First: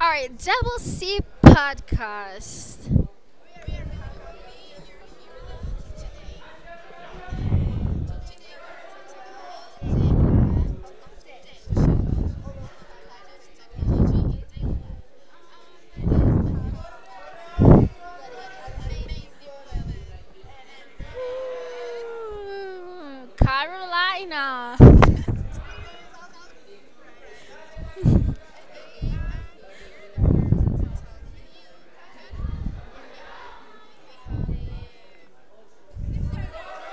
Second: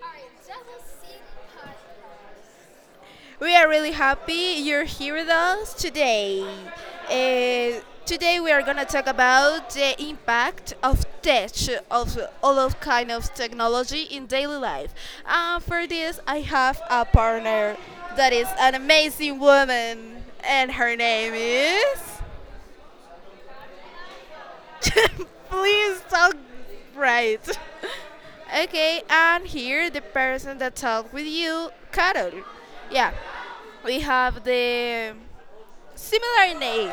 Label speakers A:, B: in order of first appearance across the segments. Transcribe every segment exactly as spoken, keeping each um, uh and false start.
A: All right, Double C podcast.
B: We are really happy you're here with us today. Uh, today we are gonna talk about the impact of tech, of all of kind of technology in daily life. Uh, for this, I have a partner that is an amazing woman, and her name is.
A: Ooh, Carolina.
B: Please talk right. Okay, and here the person that talked with you, Carol. Yeah, we have the similar name.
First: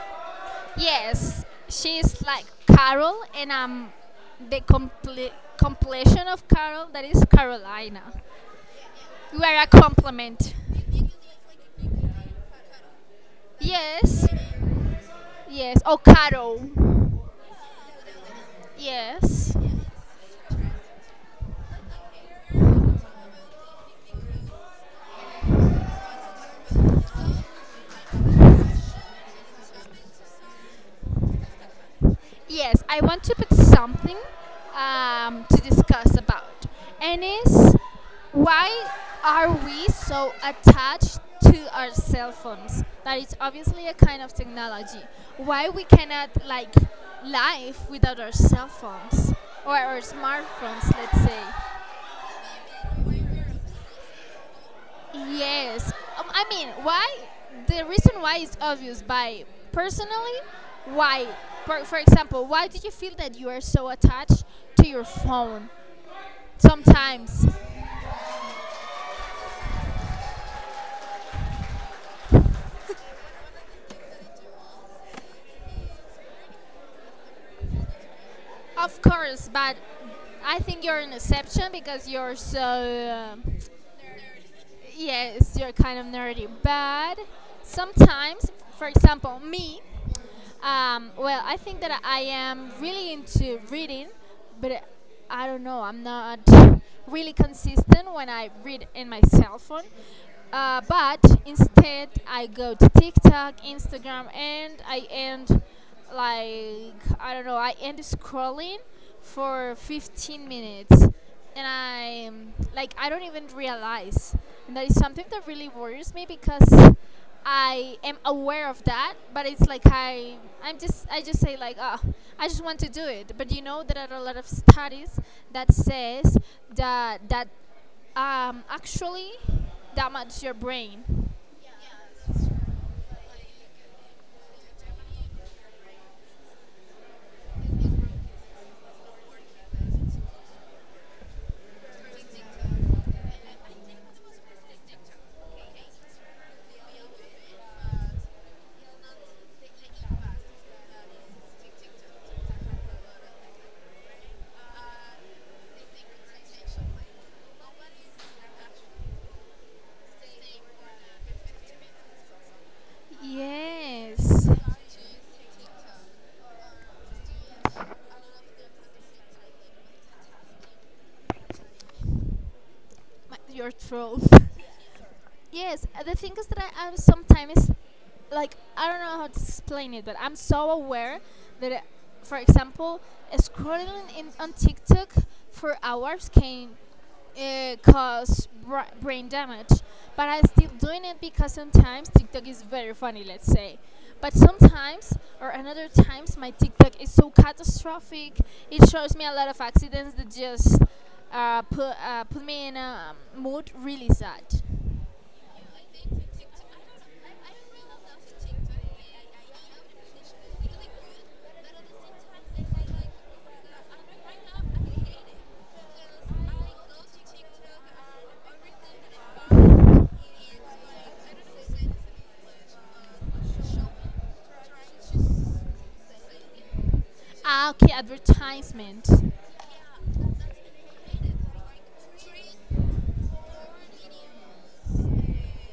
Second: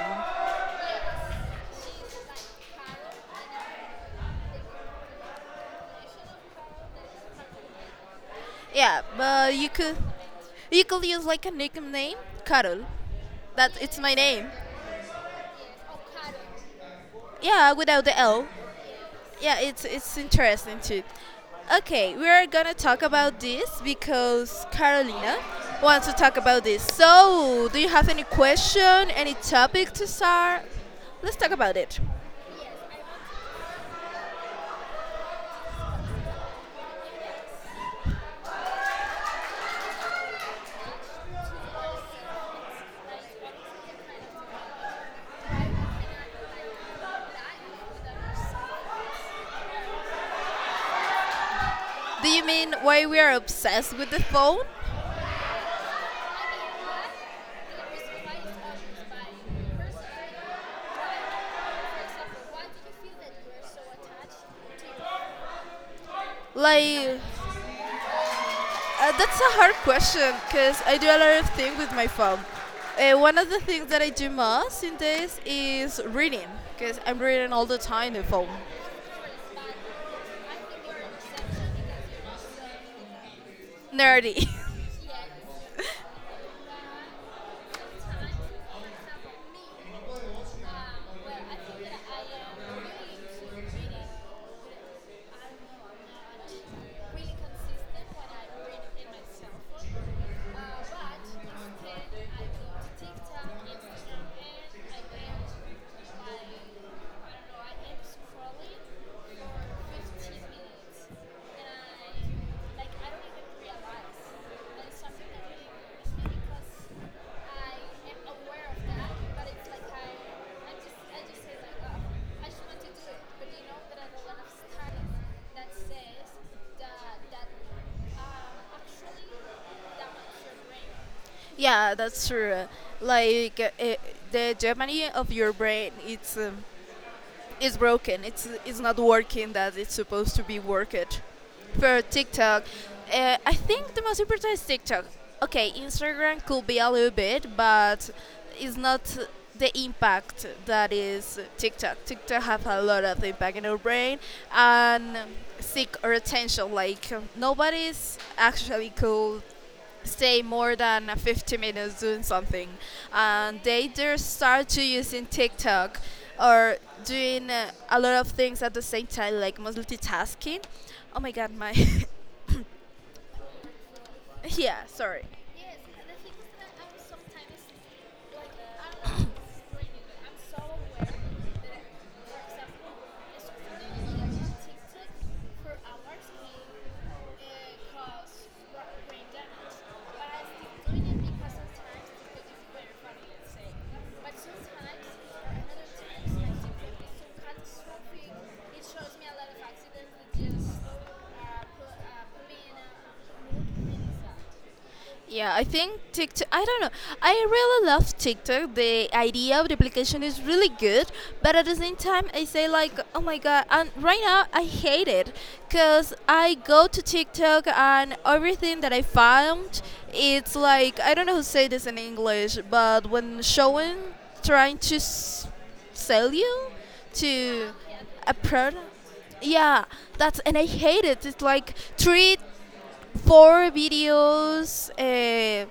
A: Yes, she's like Carol, and I'm the comple- completion of Carol. That is Carolina.
B: Yeah,
A: You
B: but
A: are a
B: you could
A: compliment.
B: you could use like a nickname, Carol. That it's my
A: Yes.
B: name.
A: Yes. Oh, Carol.
B: Yeah, without the L.
A: Yes.
B: Yeah, it's it's interesting too. Okay, we are gonna talk about this because Carolina wants to talk about this. So, do you have any question, any topic to start? Let's talk about it.
A: Yes, I want to put something um, to discuss about, and is why are we so attached to our cell phones? That it's obviously a kind of technology. Why we cannot like live without our cell phones or our smartphones, let's say?
B: Do you mean why we are obsessed with the phone?
A: Yes. Um, I mean, why? The reason why is obvious, but personally, why? For, for example, why do you feel that you are so attached to your phone
B: Like,
A: sometimes?
B: uh, that's a hard question because I do a lot of things with my phone. Uh, one of the things that I do most in this is reading because I'm reading all the time the phone.
A: Of course, but I think you're an exception because you're so, uh,
B: Nerdy.
A: yes, you're kind of nerdy. But sometimes, for example, me, Um, well, I think that I am really into reading, but I don't know. I'm not really consistent when I read in my cell phone. Uh, but instead, I go to TikTok, Instagram, and I end like I don't know. I end scrolling for fifteen minutes, and I like I don't even realize, and that is something that really worries me because I am aware of that, but it's like I I'm just I just say like oh I just want to do it, but you know there are a lot of studies that says that that um, actually damages your brain.
B: Yeah, that's true. Like uh, uh, the Germany of your brain, it's um, it's broken. It's it's not working that it's supposed to be worked. For TikTok, uh, I think the most important is TikTok. Okay, Instagram could be a little bit, but it's not the impact that is TikTok. TikTok have a lot of impact in our brain and seek our attention. Like nobody's actually could stay more than fifty minutes doing something and they just
A: Yes,
B: start to using tiktok or doing uh, a lot of things at the same time like multitasking oh my god my
A: My, your throat.
B: yeah sorry.
A: Yes, uh, the thing is that I, I sometimes like I don't know how to explain it, but I'm so aware that, uh, for example, scrolling in, on TikTok for hours can uh, cause bra- brain damage, but I'm still doing it because sometimes TikTok is very funny, let's say. But sometimes, or another times, my TikTok is so catastrophic. It shows me a lot of accidents that just uh, put uh, put me in a um, mood really sad.
B: Yeah, I think TikTok. I don't know. I really love TikTok. The idea of the application is really good, but at the same time, I say like, oh my god! And right now, I hate it because I go to TikTok and everything that I found, it's like I don't know how to say this in English, but when showing, trying to s- sell you
A: Ah,
B: to
A: okay,
B: a product.
A: advertisement.
B: Yeah, that's and I hate it. It's like three four videos uh,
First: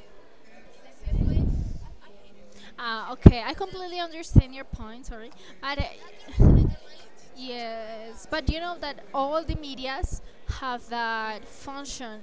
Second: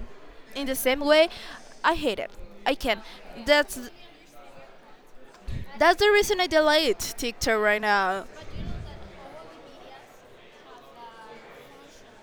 B: in the same way, I hate it. I can.
A: Uh, okay,
B: Not
A: I
B: That's
A: completely understand your point. Sorry, but
B: that's the reason
A: uh,
B: I delete TikTok right now.
A: yes, but you know that all the medias have that function.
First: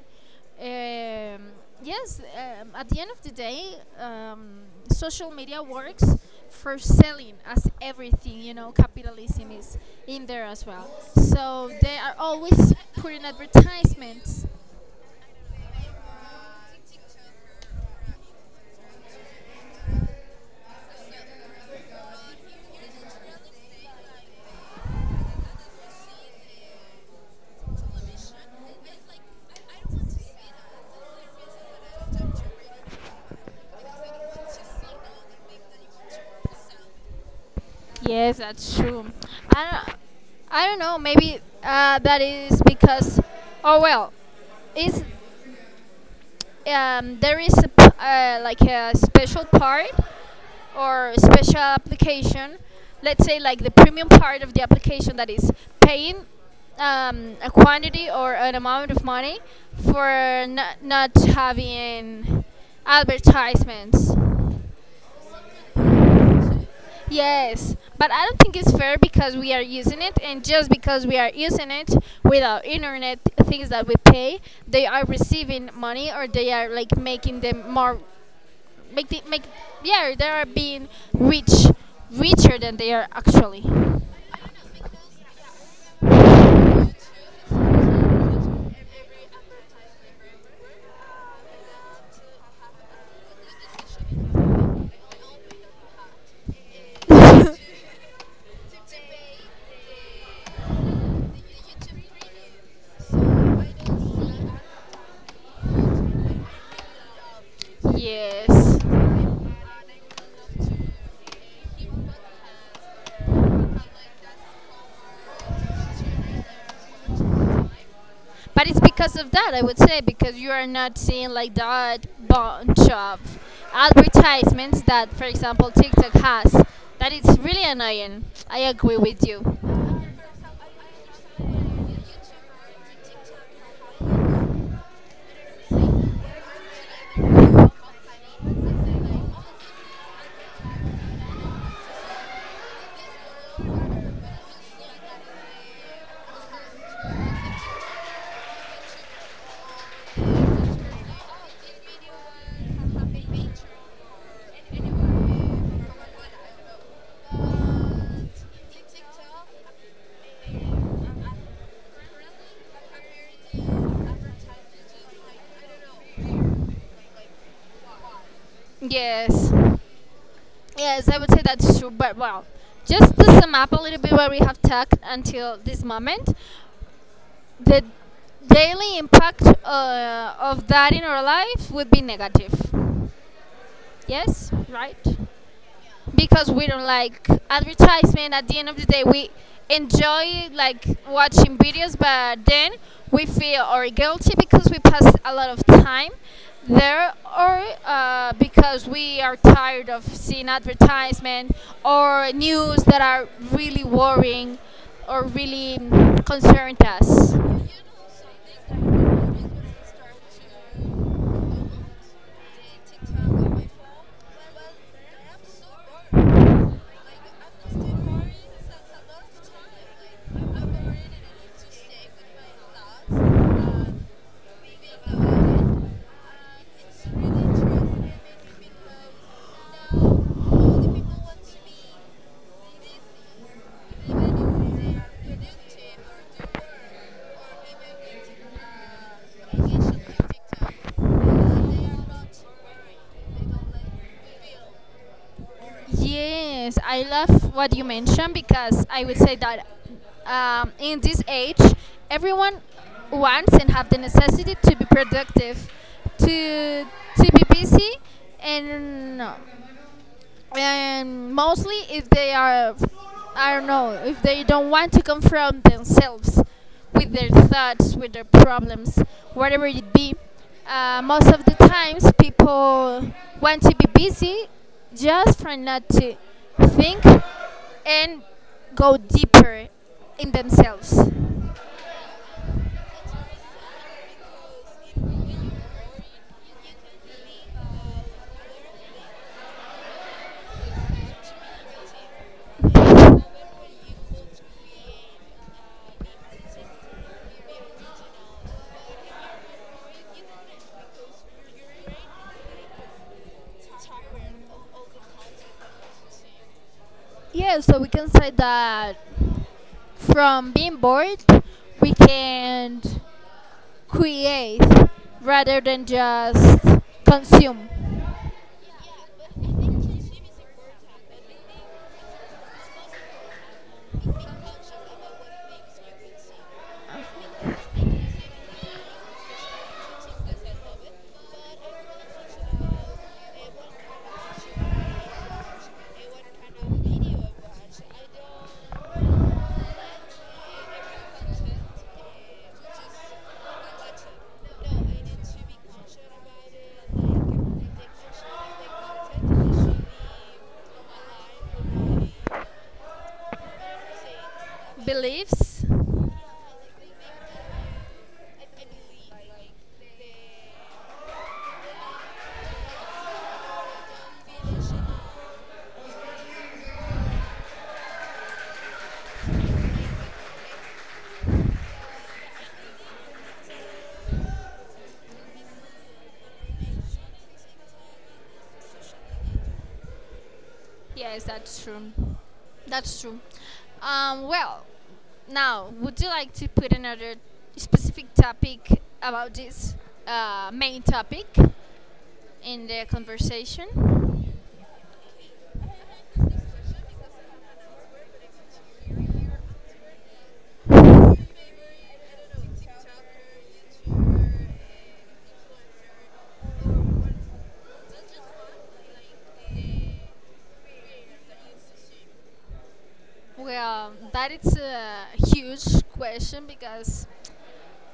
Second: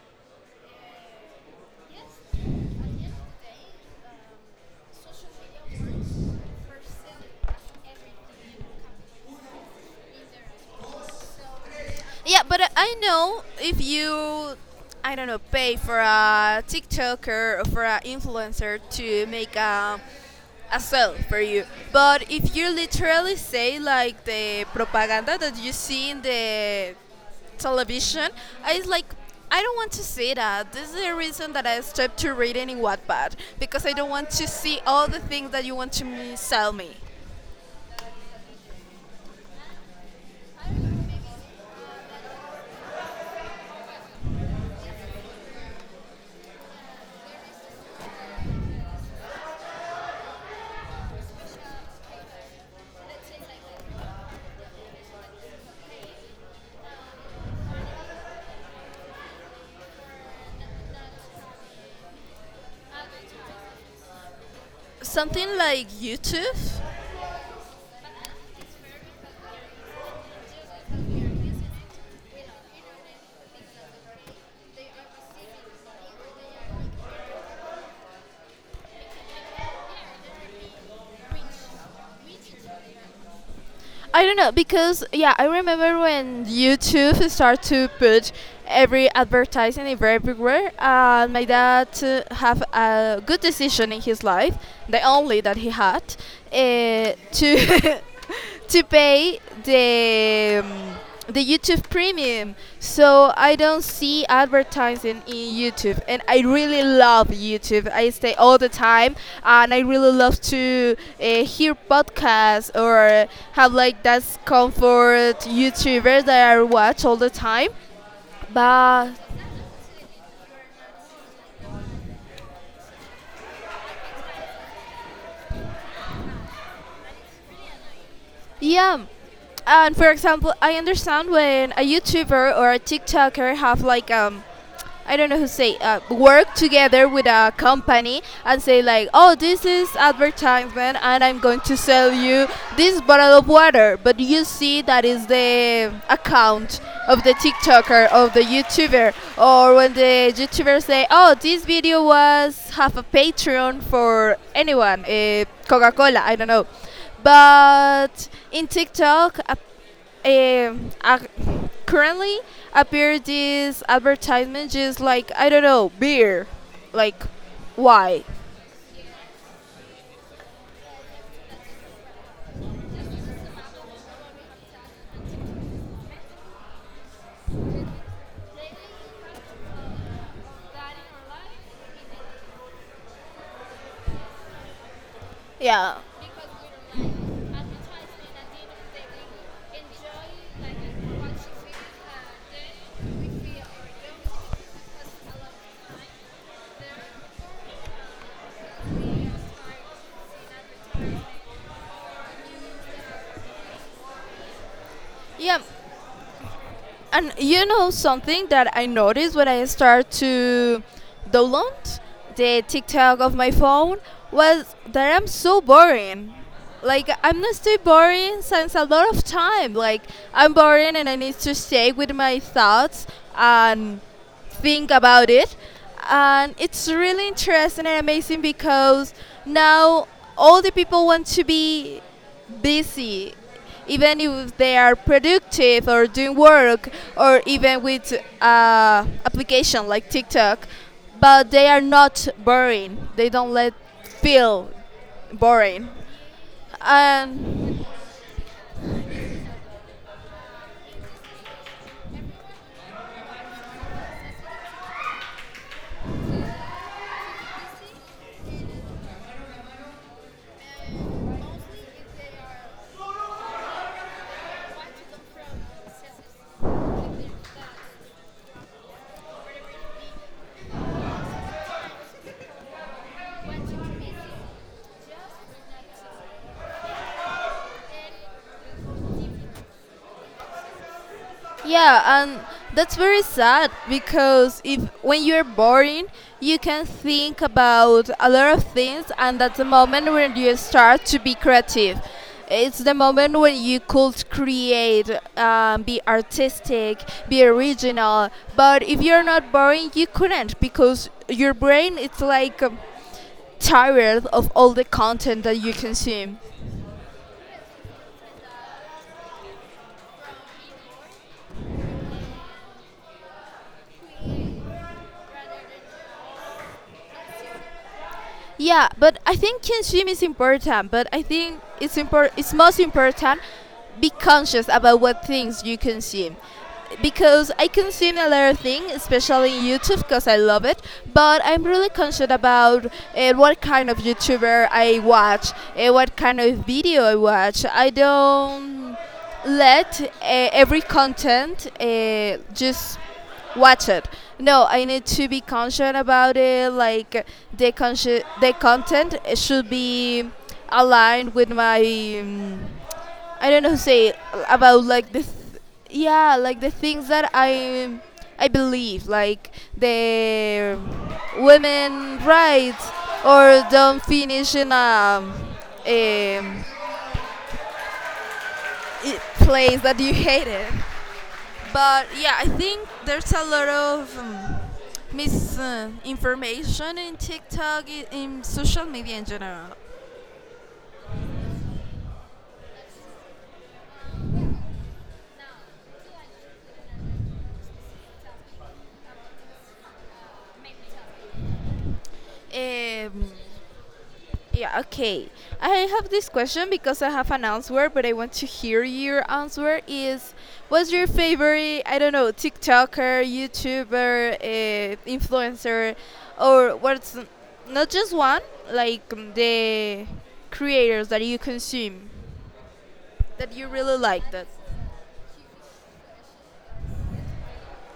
A: Um, yes, um, at the end of the day, um, social media works for selling, as everything you know, capitalism is in there as well. So they are
B: Yeah, but uh,
A: always
B: I
A: putting
B: know if
A: advertisements.
B: you, I don't know, pay for a TikToker or for an influencer to make a, a sale for you. But if you literally say like the propaganda that you see in the television, I was like, I don't want to see that. This is the reason that I stopped to reading in Wattpad because I don't want to see all the things that you want to me- sell me.
A: Yes, that's true. I don't, I don't know. Maybe uh, that is because, oh well, is um, there is a, p- uh, like a special part or special application. Let's say like the premium part of the application that is paying um, a quantity or an amount of money for not, not having advertisements.
B: Something like YouTube.
A: Yes, but I don't think it's fair because we are using it, and just because we are using it without internet things that we pay, they are receiving money or they are like making them more, make the, make yeah, they are being rich, richer than they are actually.
B: I don't know because yeah, I remember when YouTube started to put every advertising ev- everywhere. Uh, my dad uh, have a good decision in his life, the only that he had, uh, to to pay the um, the YouTube Premium. So I don't see advertising in YouTube, and I really love YouTube. I stay all the
A: Yes,
B: time, and I really love to uh, hear podcasts or have like that's comfort YouTubers that I watch all the time.
A: but it's
B: But
A: because of that I would say because you are not seeing like that bunch of advertisements that, for example, TikTok has. That it's really annoying. I agree
B: yeah.
A: with you.
B: And for example, I understand when a YouTuber or a TikToker have like um I don't know who say uh, work together with a company and say like, oh, this is advertisement, and I'm going to sell you this bottle of water. But you see that is the account of the TikToker of the YouTuber, or when the YouTuber say, oh, this video was half a Patreon for anyone, uh, Coca-Cola, I don't know. But in TikTok, a um. uh, currently appear this advertisement just like I don't know beer, like why?
A: Yes, yes, I would say that's true. But well, just to sum up a little bit what we have talked until this moment, the daily impact uh, of that in our life would be negative. Yes, right?
B: Yeah,
A: Because we don't like advertisement. At the end of the day, we enjoy like watching videos, but then we feel or guilty because we pass a lot of time there, or uh, because we are tired of seeing advertisement or news that are really worrying or
B: yeah.
A: really concerned
B: And
A: us.
B: you know something that I noticed when I start to download the TikTok of my phone was that I'm so boring. Like I'm not stay boring since a lot of time. Like I'm boring and I need to stay with my thoughts and think about it. And it's really interesting and amazing because now all the people want to be busy, even if they are productive or doing work or even with uh, application like TikTok, but they are not boring. They don't let feel boring.
A: Yes, I love
B: And
A: what you mentioned because I would say that um, in this age, everyone wants and have the necessity to be productive, to to be busy, and no and mostly if they are I don't know if they don't want to confront themselves with their thoughts with their problems whatever it be uh, most of the times people want to be busy just for not to think and go deeper in themselves.
B: yeah, and that's very sad because if when you're boring, you can think about a lot of things, and that's the moment when you start to be creative. It's the moment when you could create, um, be artistic, be original. But if you're not boring, you couldn't because your brain it's like um, tired of all the content that you consume.
A: Yeah, so we can say that from being bored we can create rather than just consume.
B: Yeah, but I think kinship is important, but I think it's impor- it's most important be conscious about what things you consume. Because I consume a lot of things, especially in YouTube, because I love it. But I'm really conscious about uh, what kind of YouTuber I watch, uh, what kind of video I watch. I don't let uh, every content uh, just watch it. No, I need to be conscious about it. Like the consci- the content should be aligned with my um, I don't know how to say it, about like the th-
A: Beliefs?
B: yeah like the things that I I believe like the women rights or don't finish in a, um, I place that you hated. But yeah, I think there's a lot of um, misinformation in TikTok, i- in social media in general.
A: Yes, that's true. That's true. Um, well, now, would you like to put another specific topic about this uh, main topic in the
B: Um,
A: conversation?
B: yeah, okay. I have this question because I have an answer, but I want to hear your answer. Is what's your favorite? I don't know, TikToker, YouTuber, uh, influencer, or what's not just one, like um, the creators that you consume that you
A: Well,
B: really like.
A: that
B: That
A: is a huge question because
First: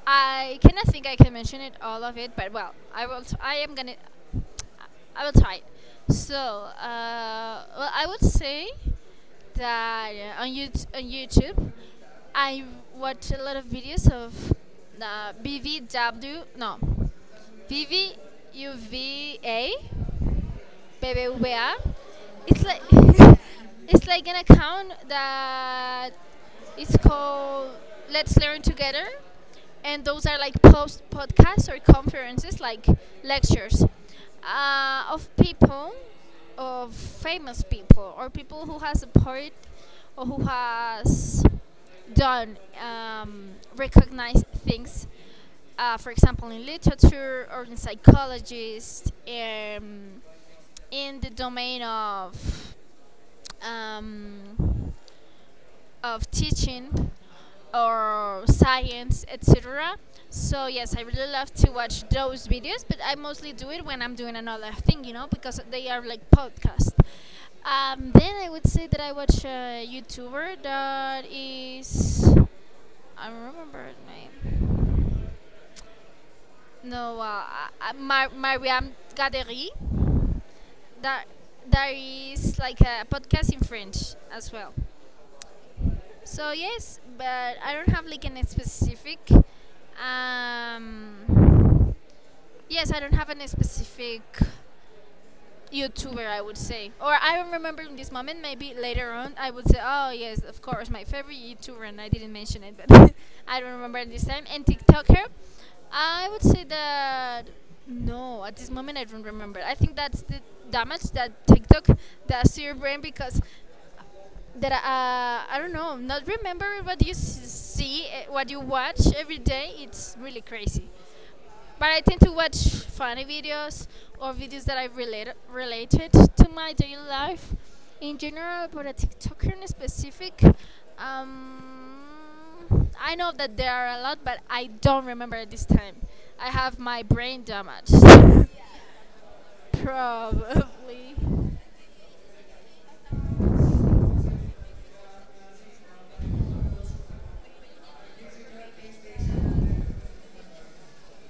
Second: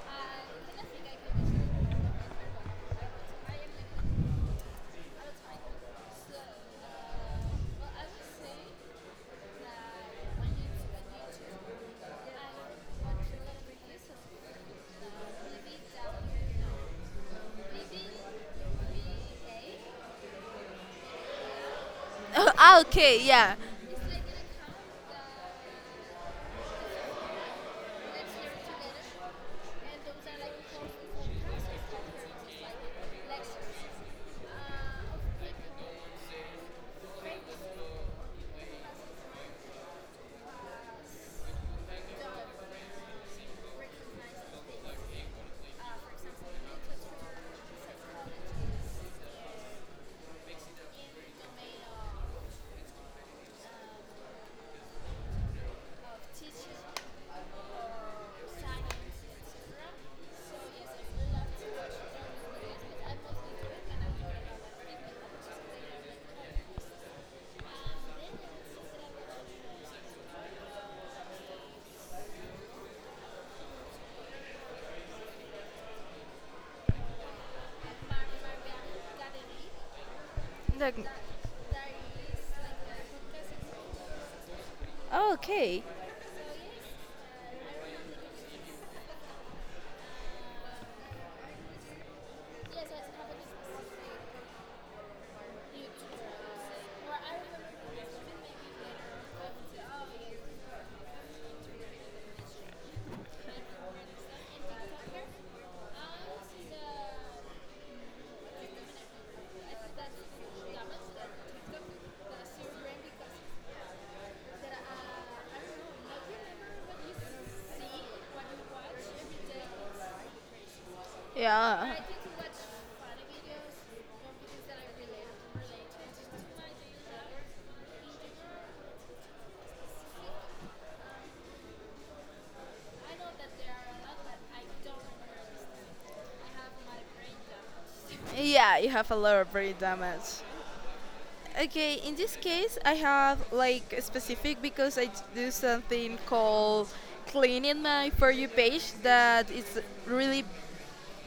A: I cannot think I can mention it all of it, but well, I will. T- I am gonna. I will try. So, uh, well, I would say that uh, on, YouTube, on YouTube, I watch a lot of videos of uh, B V W, no, V V U V A, B B V A. It's
B: Ah,
A: like
B: okay, yeah.
A: it's like an account that it's called Let's Learn Together, and those are like post podcasts or conferences, like lectures uh, of people, of famous people, or people who has supported or who has done um, recognized things. Uh, for example, in literature or in psychologists, um, in the domain of um, of teaching or science, et cetera. So yes, I really love to watch those videos, but I mostly do it when I'm doing another thing, you know, because they are like podcasts. Um, then I would say that I watch a YouTuber that is I don't remember his name. No, uh, uh, Mar- Mariam Gadery.
B: Like,
A: That that is like a podcast in French as well.
B: oh, okay,
A: So yes, but I don't have like an specific. Um, yes, I don't have any specific YouTuber. I would say, or I don't remember in this moment. Maybe later on, I would say, oh yes, of course, my favorite YouTuber, and I didn't mention it, but I don't remember at this time. And TikToker, I would say that no, at this moment I don't remember. I think that's the damage that TikTok does to your brain because that uh, I don't know, not remembering what you s- see, eh, what you watch every day, it's really crazy. But
B: yeah.
A: I tend to watch funny videos or videos that I relate related to my daily life in general, but a TikToker in specific. Um, I know that there are a lot, but I don't remember at this time. I have my brain damaged.
B: Yeah, you have a lot of brain damage.
A: Probably.
B: Okay, in this case, I have like a specific because I do something called cleaning my For You page that is really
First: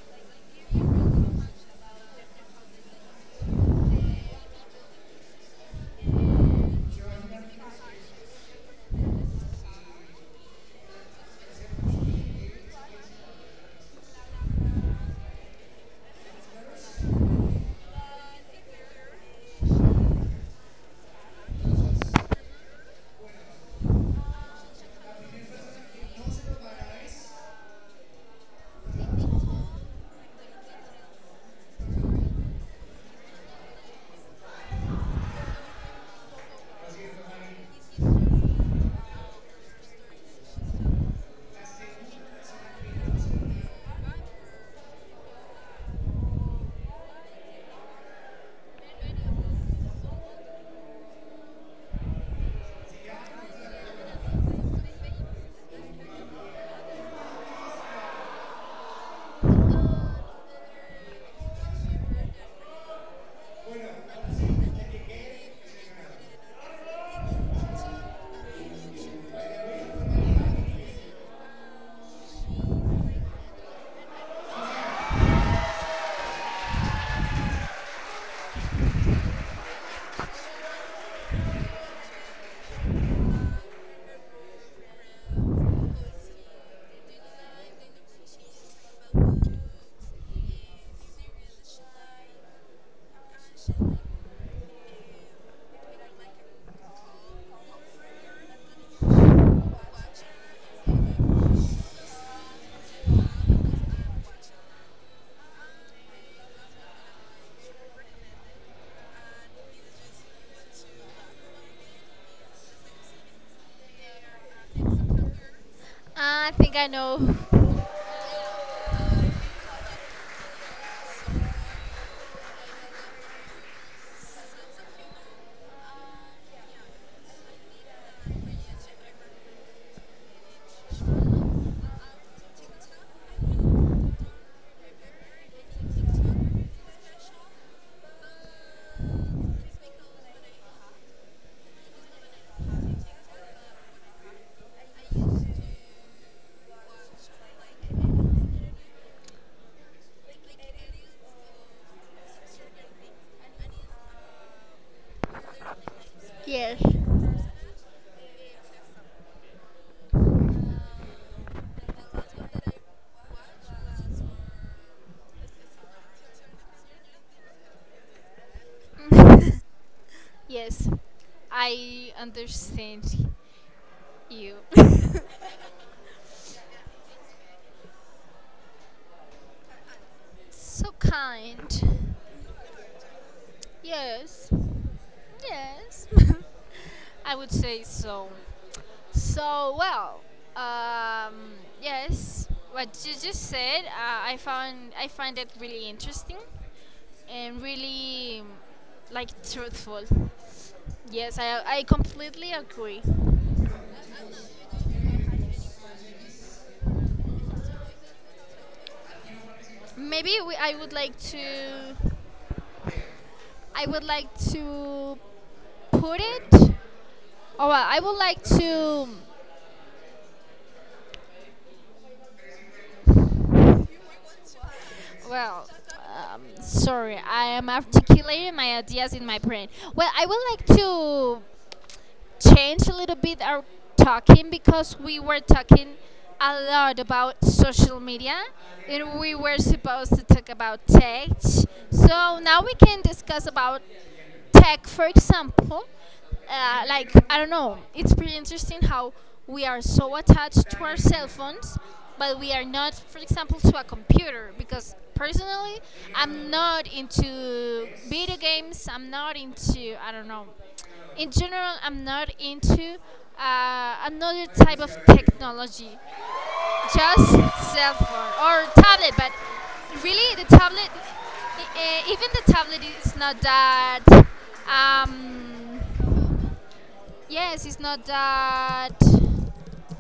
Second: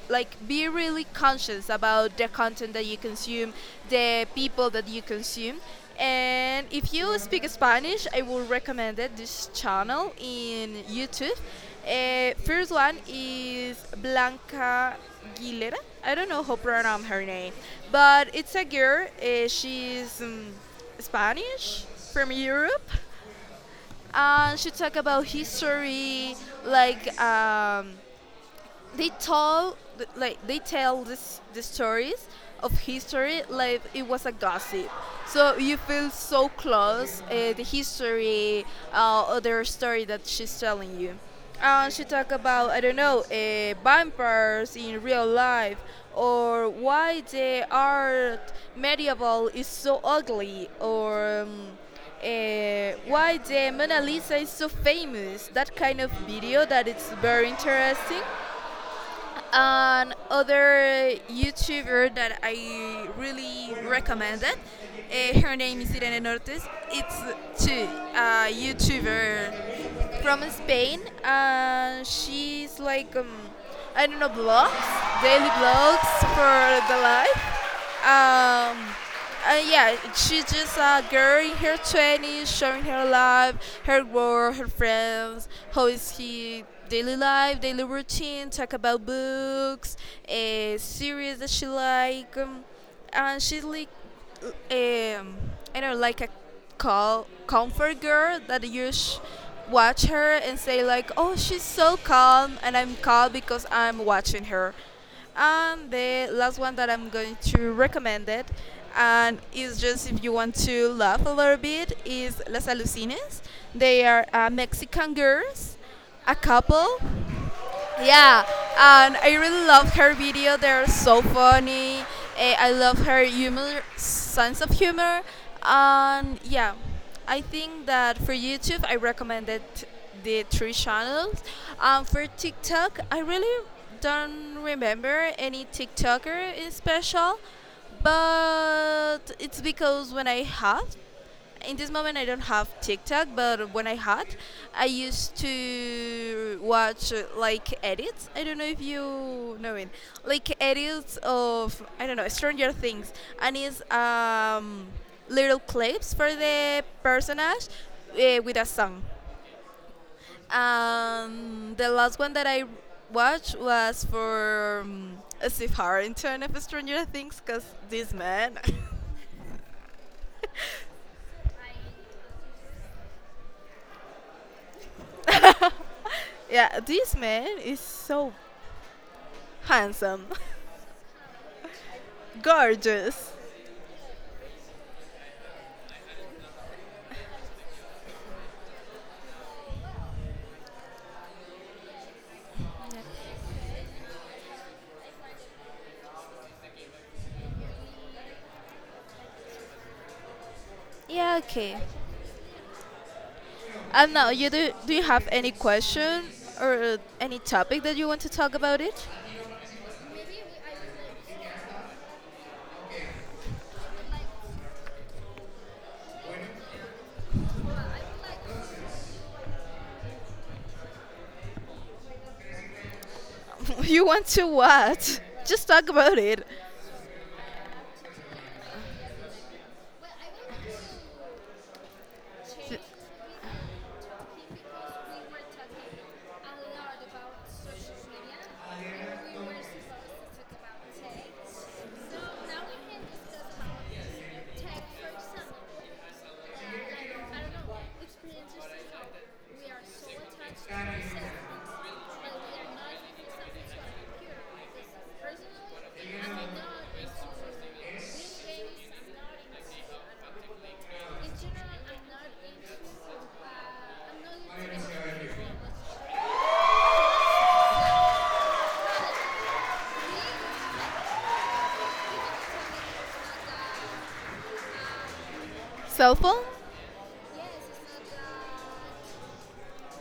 B: like be really conscious about the content that you consume, the people that you consume. And if you speak Spanish, I would recommend it, this channel in YouTube. Uh, first one is Blanca Aguilera. I don't know how to pronounce her name, but it's a girl. Uh, she's um, Spanish from Europe, and she talk about history, like um, they told like they tell this the stories of history like it was a gossip so you feel so close uh, the history uh, other story that she's telling you and she talked about I don't know uh, vampires in real life or why the art medieval is so ugly or um, uh, why the Mona Lisa is so famous. That kind of video that it's very interesting and other YouTuber that I really recommended. Uh, her name is Irene Nortes. It's too a YouTuber from Spain, and uh, she's like um, I don't know blogs, daily blogs for the life um uh, yeah she's just a girl in her twenties showing her life her work her friends how is she daily life daily routine talk about books a series that she like um, and she's like um I don't know like a call comfort girl that you sh- watch her and say like oh she's so calm and I'm calm because I'm watching her and the last one that I'm going to recommend it, and is just if you want to laugh a little bit, is Las Alucines. They are uh, Mexican girls, a
A: I think I
B: couple
A: know.
B: yeah, and I really love her video. They're so funny. Eh, I love her humor, sense of humor, and yeah, I think that for YouTube, I recommended the three channels. Um, for TikTok, I really don't remember any TikToker in special, but it's because when I have in this moment I don't have TikTok, but when I had, I used to watch uh, like edits. I don't know if you know it, like edits of I don't know Stranger Things, and it's um, little clips for the
A: Yes.
B: personage uh, with a song. Um, the last one that I watched was for um, Steve Harrington of Stranger Things, because this man,
A: Yes, I understand you.
B: yeah, this man is so handsome.
A: So kind.
B: Gorgeous.
A: Yes, yes. I would say so. So, well, um, yes, what you just said, uh, I found I find it really interesting and really like truthful.
B: Yeah,
A: Yes, I,
B: okay.
A: I completely agree.
B: And now, you do, do you have any question or uh, any topic that you want to talk about it?
A: Maybe we, I would like to I would like to put it All right, I would like to.
B: you want to what? Just
A: Well,
B: talk about
A: um,
B: it.
A: sorry, I am articulating my ideas in my brain. Well, I would like to change a little bit our talking because we were talking a lot about social media and we were supposed to talk about tech. So now we can discuss about tech, for example, uh, like I don't know, it's pretty interesting how we are so attached to our cell phones, but we are not, for example, to a computer. Because personally, I'm not into video games. I'm not into I don't know. In general, I'm not into uh, another type of technology just cell phone or tablet but really the tablet uh, even the tablet is not that um,
B: Cell phone?
A: yes it's not that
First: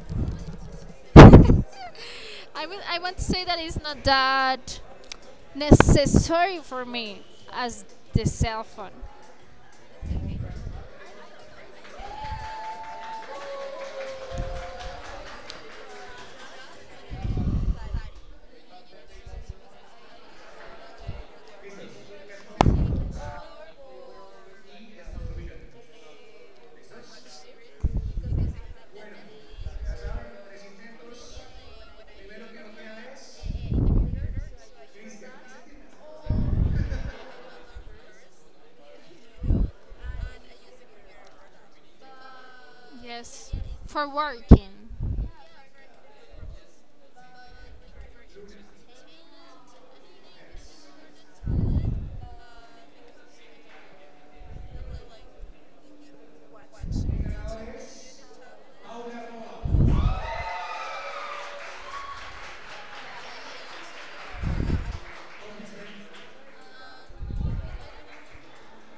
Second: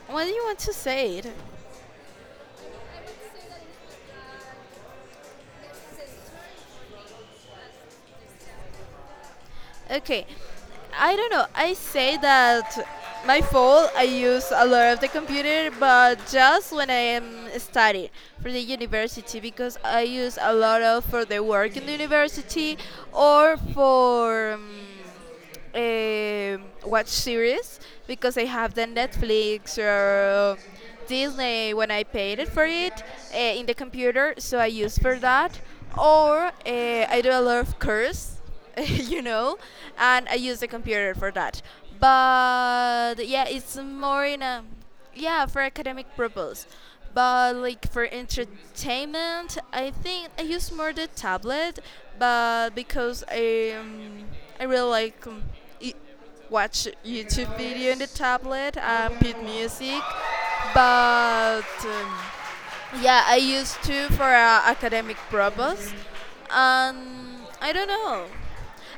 B: What do you want to say it?
A: I, will, I want to say that it's not that necessary for me as the cell phone.
B: Okay. I don't know. I say that my phone, I use a lot of the computer, but just when I am studying for the university because I use a lot of for the work in the university or for um, um, watch series because I have the Netflix or Disney when I paid it for it uh, in the computer, so I use for that. Or uh, I do a lot of curse, you know, and I use the computer for that. But yeah,
A: Yes,
B: it's
A: for
B: more in a
A: working.
B: yeah for academic purpose. But like for entertainment, I think I use more the tablet, but because i um, I really like um, i- watch YouTube video in the tablet and beat music. But um, Yeah, I use two for uh, academic purpose. um I don't know.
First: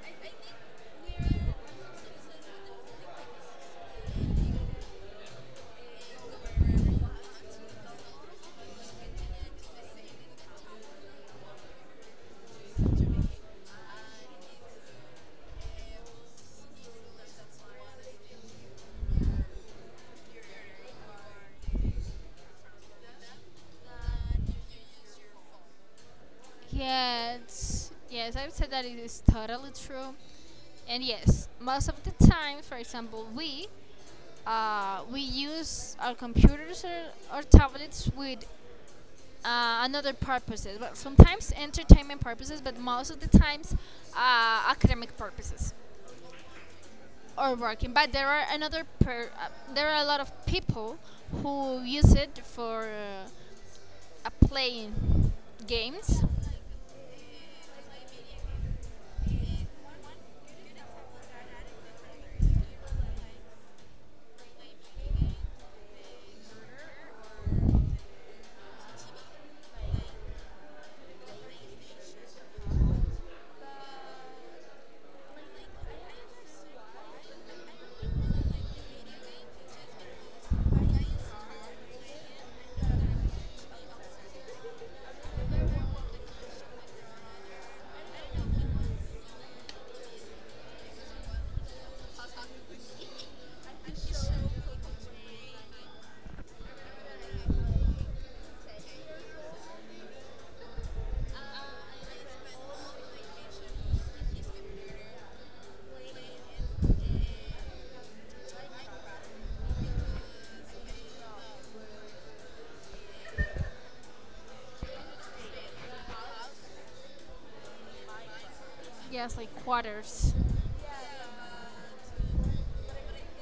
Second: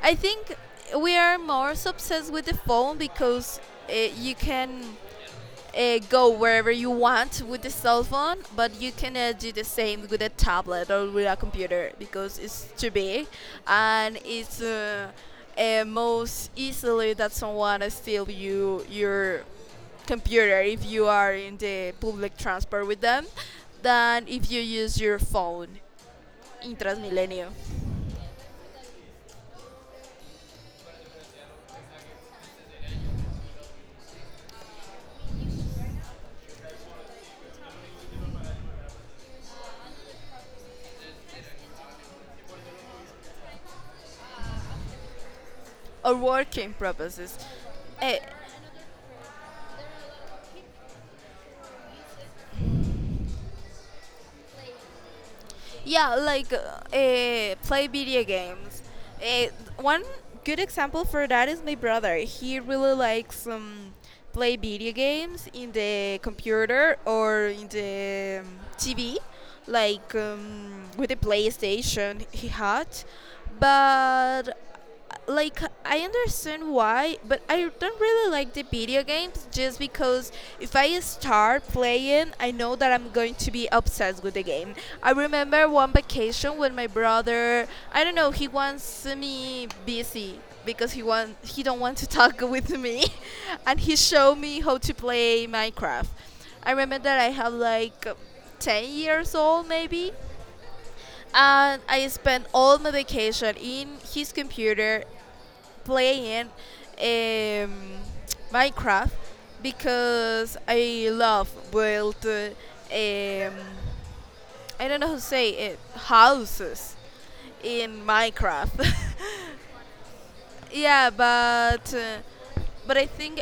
B: I think we are more obsessed with the phone because uh you can uh, go wherever you want with the cell phone, but you cannot do the same with a tablet or with a computer because it's too big. And it's uh, uh, most easily that someone steal you your computer if you are in the public transport with them than if you use your phone in Transmilenio
A: Yes, yes, I would say that it is totally true, and yes most of the time for example we Uh, we use our computers or, or tablets with uh, another purposes, but sometimes entertainment purposes, but most of the times uh, academic purposes
B: or working purposes.
A: or working. But
B: Eh,
A: there are another per, uh, there are a lot of people who use it for uh, uh, playing
B: Yeah,
A: games.
B: like uh, eh, play video games. Eh, One good example for that is my brother. He really likes um, play video games in the computer or in the um, T V, like um, with the PlayStation he had. But like I understand why, but I don't really like the video games just because if I start playing, I know that I'm going to be obsessed with the game. I remember one vacation when my brother, I don't know, he wants me busy because he want he don't want to talk with me and he showed me how to play Minecraft. I remember that I have like ten years old maybe, and I spent all my vacation in his computer playing um, Minecraft, because I love build uh, um, I don't know how to say it, houses in Minecraft.
A: Yes, like quarters.
B: Yeah, but uh, but I think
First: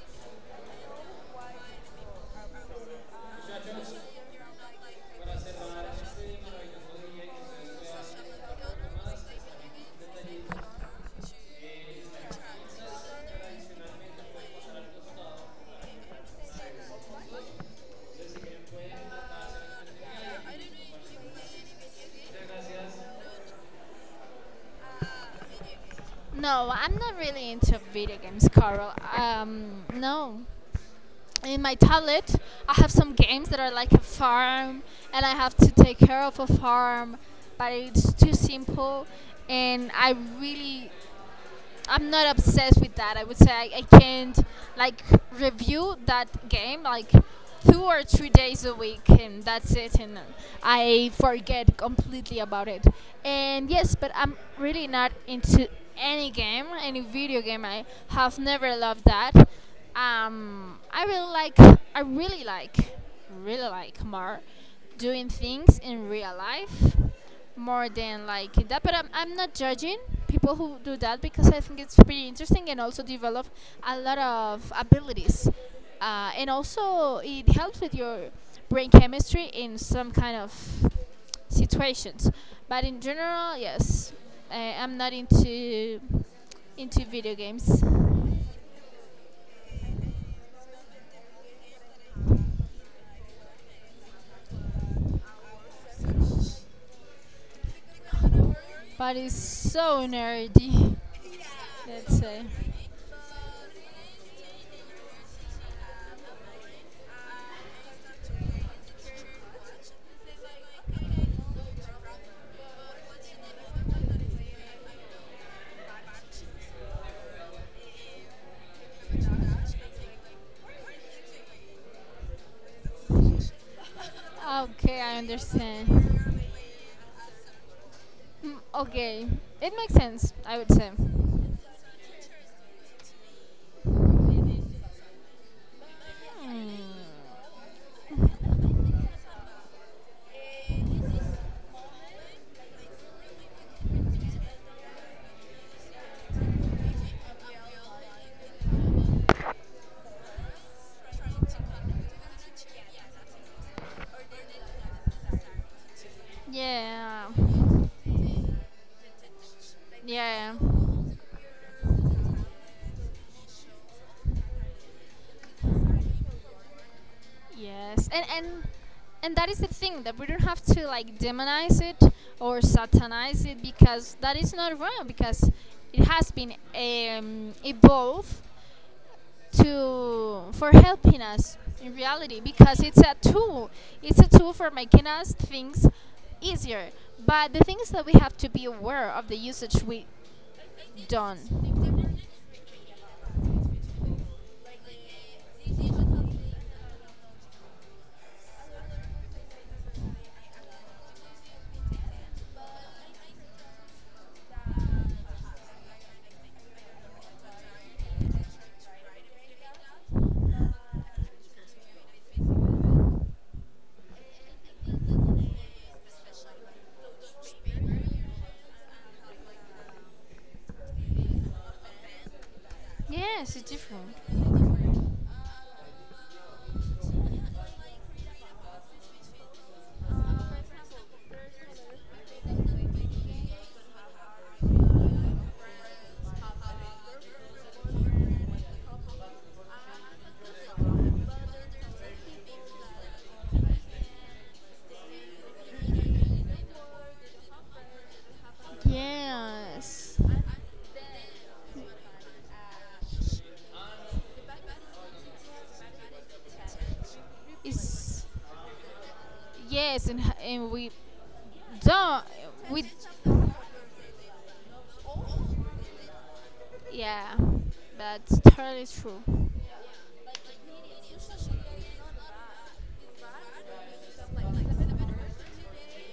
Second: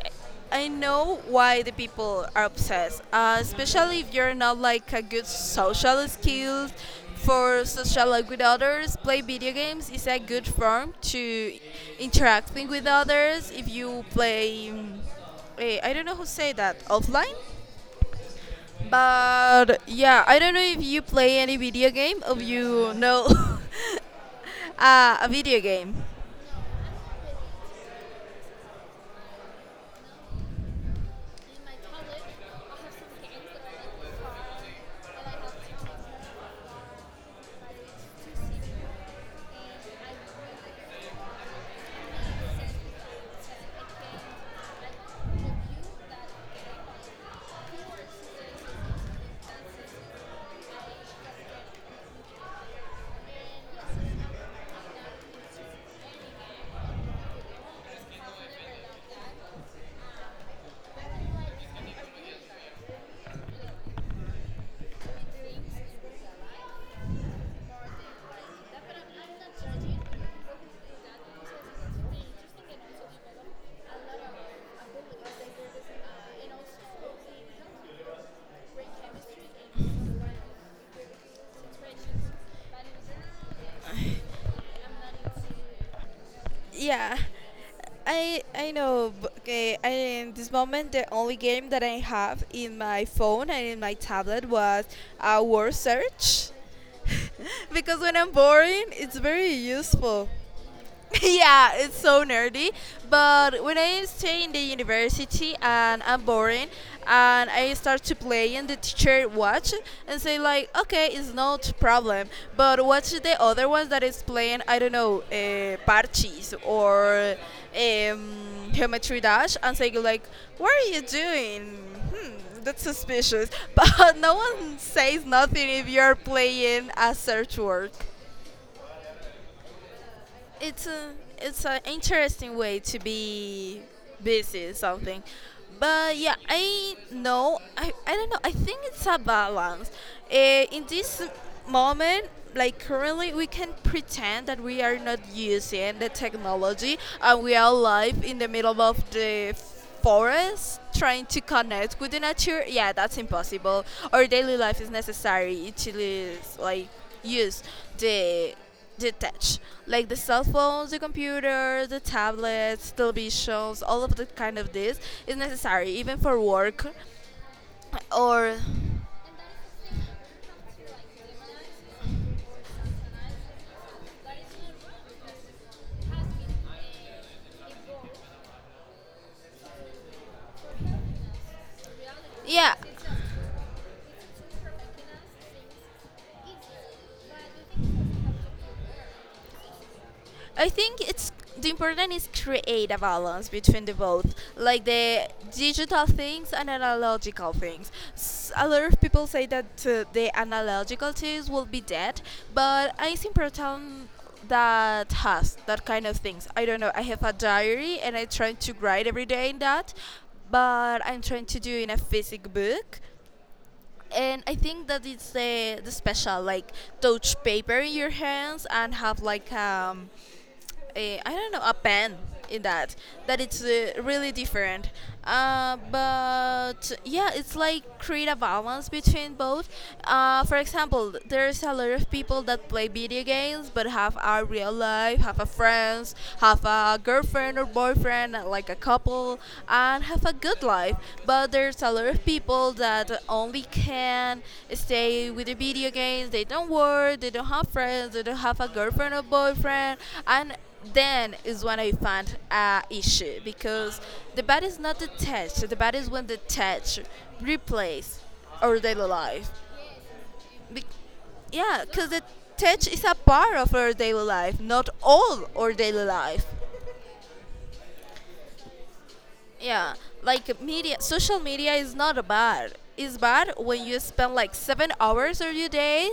B: I know why the people are obsessed. Uh, especially if you're not like a good social skills for social with others. Play video games is a good form to interacting with others. If you play, um, eh, I don't know who say that offline. But yeah, I don't know if you play any video game. If you know uh, a video game.
A: No, I'm not really into video games, Carl. Um, no. In my tablet I have some games that are like a farm and I have to take care of a farm but it's too simple and I really I'm not obsessed with that. I would say I, I can't like review that game like two or three days a week and that's it and I forget completely about it. And yes, but I'm really not into any game, any video game. I have never loved that. Um I really like I really like really like more doing things in real life more than liking that but I'm, I'm not judging people who do that because I think it's pretty interesting and also develop a lot of abilities uh, and also it helps with your brain chemistry in some kind of situations but in general yes I, I'm not into into
B: Yeah.
A: video games.
B: I I know. But, okay, I, in this moment, the only game that I have in my phone and in my tablet was a word search, because when I'm boring,
A: But
B: it's
A: it's
B: very
A: so
B: useful.
A: nerdy,
B: Yeah, it's
A: let's
B: so
A: say.
B: nerdy. But when I stay in the university and I'm boring, and I start to play, and the teacher watch and say like, okay, it's not problem. But watch the other ones that is playing, I don't know, uh, parches or um, geometry dash, and say like, what are you doing? Hmm, that's suspicious. But no one
A: Okay I
B: says nothing if you're
A: understand.
B: playing a search word.
A: Mm, okay it makes sense I would
B: It's
A: say.
B: a, it's an interesting way to be busy or something. But yeah, i
A: Hmm.
B: know i, I don't know, I think it's a balance. Eh, in this moment, like currently we can pretend that we are not using the technology and we are live in the middle of the forest trying to connect with the nature. Yeah, that's impossible. Our daily life is necessary to like
A: Yeah.
B: use the detach, like the cell
A: Yeah.
B: phones, the computers, the tablets, televisions, all of the kind of this is necessary even for work
A: Yes. And and
B: or
A: and that is the thing that we don't have to like demonize it or satanize it because that is not wrong because it has been um, evolved to for helping us in reality
B: yeah.
A: because it's a tool. It's a tool for making us things easier. But the thing is that we have to be aware of the usage we
B: I think it's the
A: done.
B: important is create a balance between the both, like the digital things and analogical things. S- A lot of people say that uh, the analogical things will be dead, but I think important that has that kind of things. I don't know. I have a diary and I try to write every day in that, but I'm trying to do in a physic book. And I think that it's the the special like touch paper in your hands and have like um a, I don't know, a pen in that, that
A: Yes,
B: it's
A: it's
B: uh,
A: different.
B: really different. Uh, but yeah, it's like create a balance between both. Uh, for example, there's a lot of people that play video games but have a real life, have a friends, have a girlfriend or boyfriend, uh, like a couple, and have a good life. But there's a lot of people that only can stay with the video games. They don't work. They don't have friends. They don't have a girlfriend or boyfriend,
A: Yes.
B: and then is when I found a issue because the body is not detached. The body is when detached, replace
A: It's
B: our daily life.
A: Yes, and, and
B: Be-
A: we
B: yeah, because the
A: don't. We
B: touch is a part of our daily life, not all our daily life.
A: yeah, that's totally true.
B: Yeah, like media, social media is not bad. It's bad when you spend like seven hours of your day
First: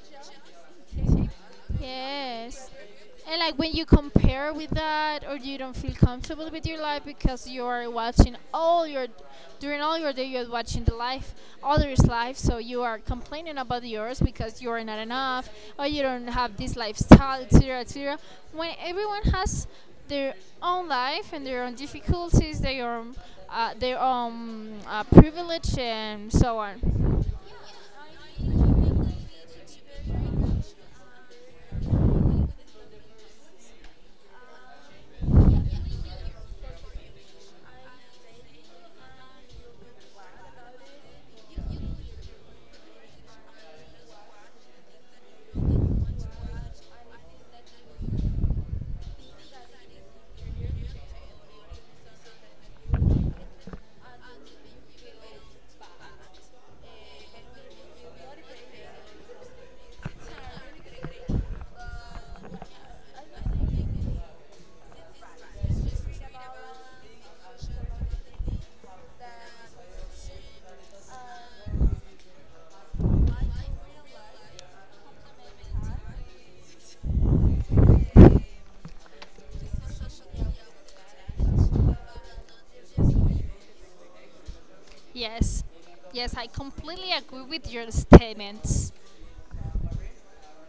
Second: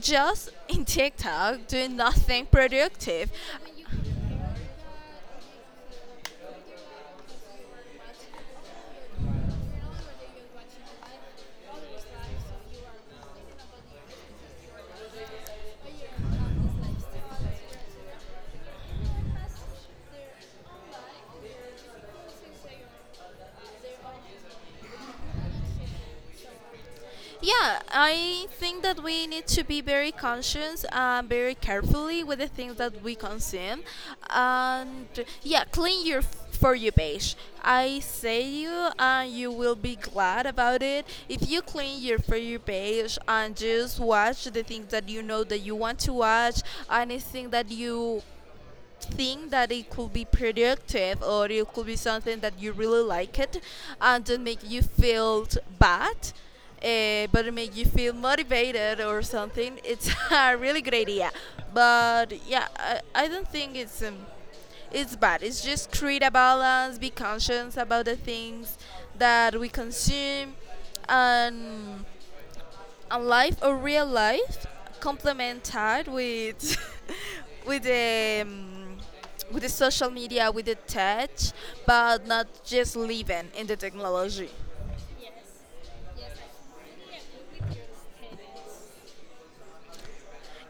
B: just in TikTok doing nothing
A: Yes.
B: productive.
A: And like when you compare with that or you don't feel comfortable with your life because you are watching all your during all your day you're watching the life others' life so you are complaining about yours because you are not enough or you don't have this lifestyle, et cetera et cetera. When everyone has their own life and their own difficulties, their own uh, their own uh, privilege and so on.
B: Yeah, I think that we need to be very conscious and very carefully with the things that we consume. And yeah, clean your for you page. I say you, and you will be glad about it. If you clean your for you page and just watch the things that you know that you want to watch, anything that you think that it could be productive or it could be something that you really like it and don't make you feel bad, uh, but it make you feel motivated or something, it's a really great idea. But yeah, i, I don't think it's um, it's bad. It's just create a balance, be conscious about the things that we consume and a life, a real life complemented with with the um, with the social media, with the tech, but not just living in the technology.
A: Yes. Yes, I completely agree with your statements.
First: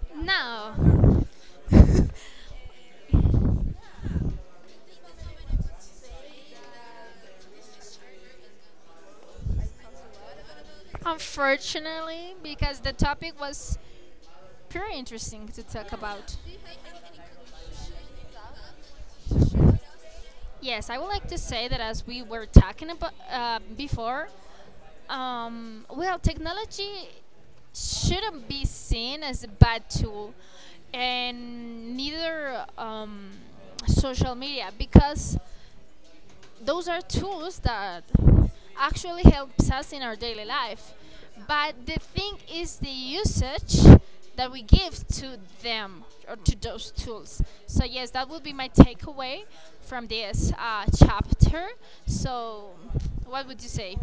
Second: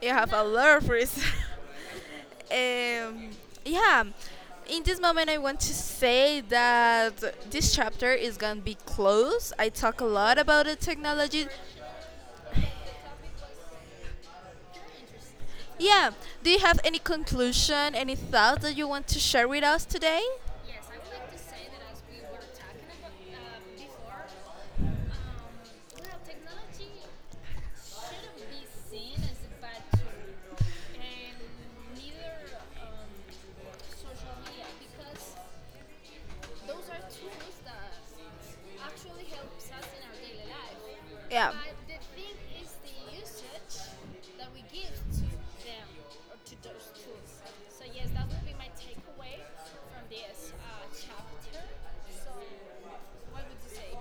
B: You have a lot of
A: No,
B: reasons. um, yeah, in this moment I want to say that this chapter is gonna be closed. I talk a lot about the technology.
A: unfortunately, because the topic was pretty interesting to talk
B: Yeah,
A: about.
B: do you have any conclusion, any thoughts that you want to share with us today?
A: Yes, I would like to say that as we were talking about uh, before, um, well, technology shouldn't be seen as a bad tool, and neither um, social media, because those are tools that actually helps us in our daily life.
B: Yeah.
A: But the thing is the usage that we give to them or to those tools. So yes, that would be my takeaway from this uh, chapter. So what would you say?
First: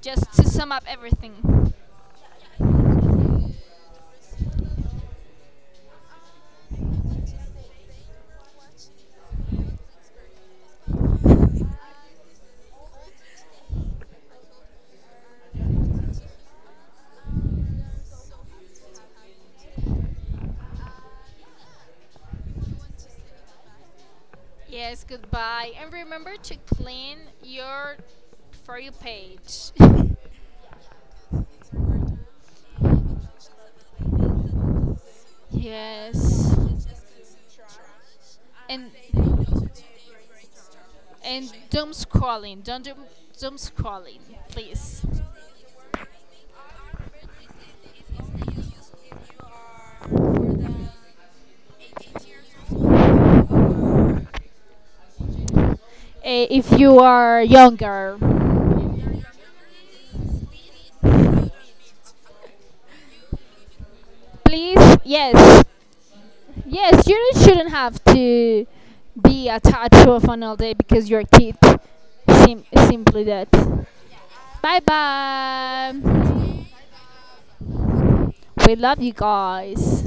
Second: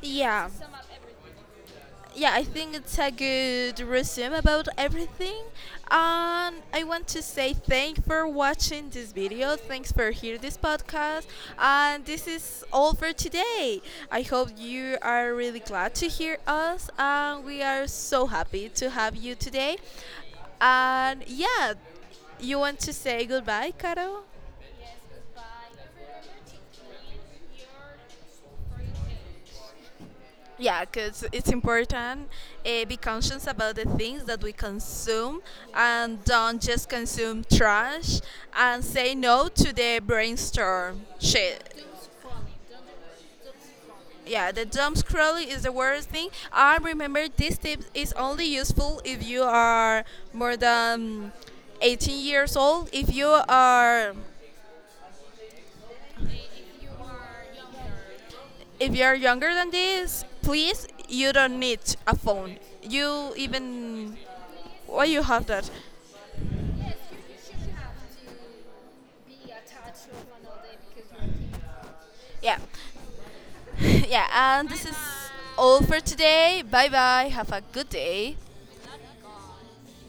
A: Just to
B: Yeah,
A: sum up everything.
B: yeah, I think it's a good resume about everything. And I want to say thank for watching this video. Thanks for hearing this podcast. And this is all for today. I hope you are really glad to hear us. And we are so happy to have you today. And yeah, you want to say goodbye, Caro?
A: Yes, goodbye. And remember to clean your for you page.
B: Yeah, because it's important uh, be conscious about the things that we consume and don't
A: Yes.
B: just consume trash and
A: And
B: say no to the brainstorm
A: And
B: shit.
A: doom scrolling, don't do doom scrolling,
B: Yeah, the dumb
A: please.
B: scrolling is the worst thing. And remember this tip is only useful if you are more than eighteen years old. If you are
A: Eh, if you are younger,
B: if you are younger than this, please you don't need a phone. You even
A: please,
B: why you have
A: yes,
B: that?
A: yes, you shouldn't have to be attached to a phone all day because you're a kid.
B: Yeah.
A: Sim- simply that.
B: Yeah, and
A: Bye
B: this is all for today.
A: bye.
B: Bye bye. Have a good day.
A: We love you guys.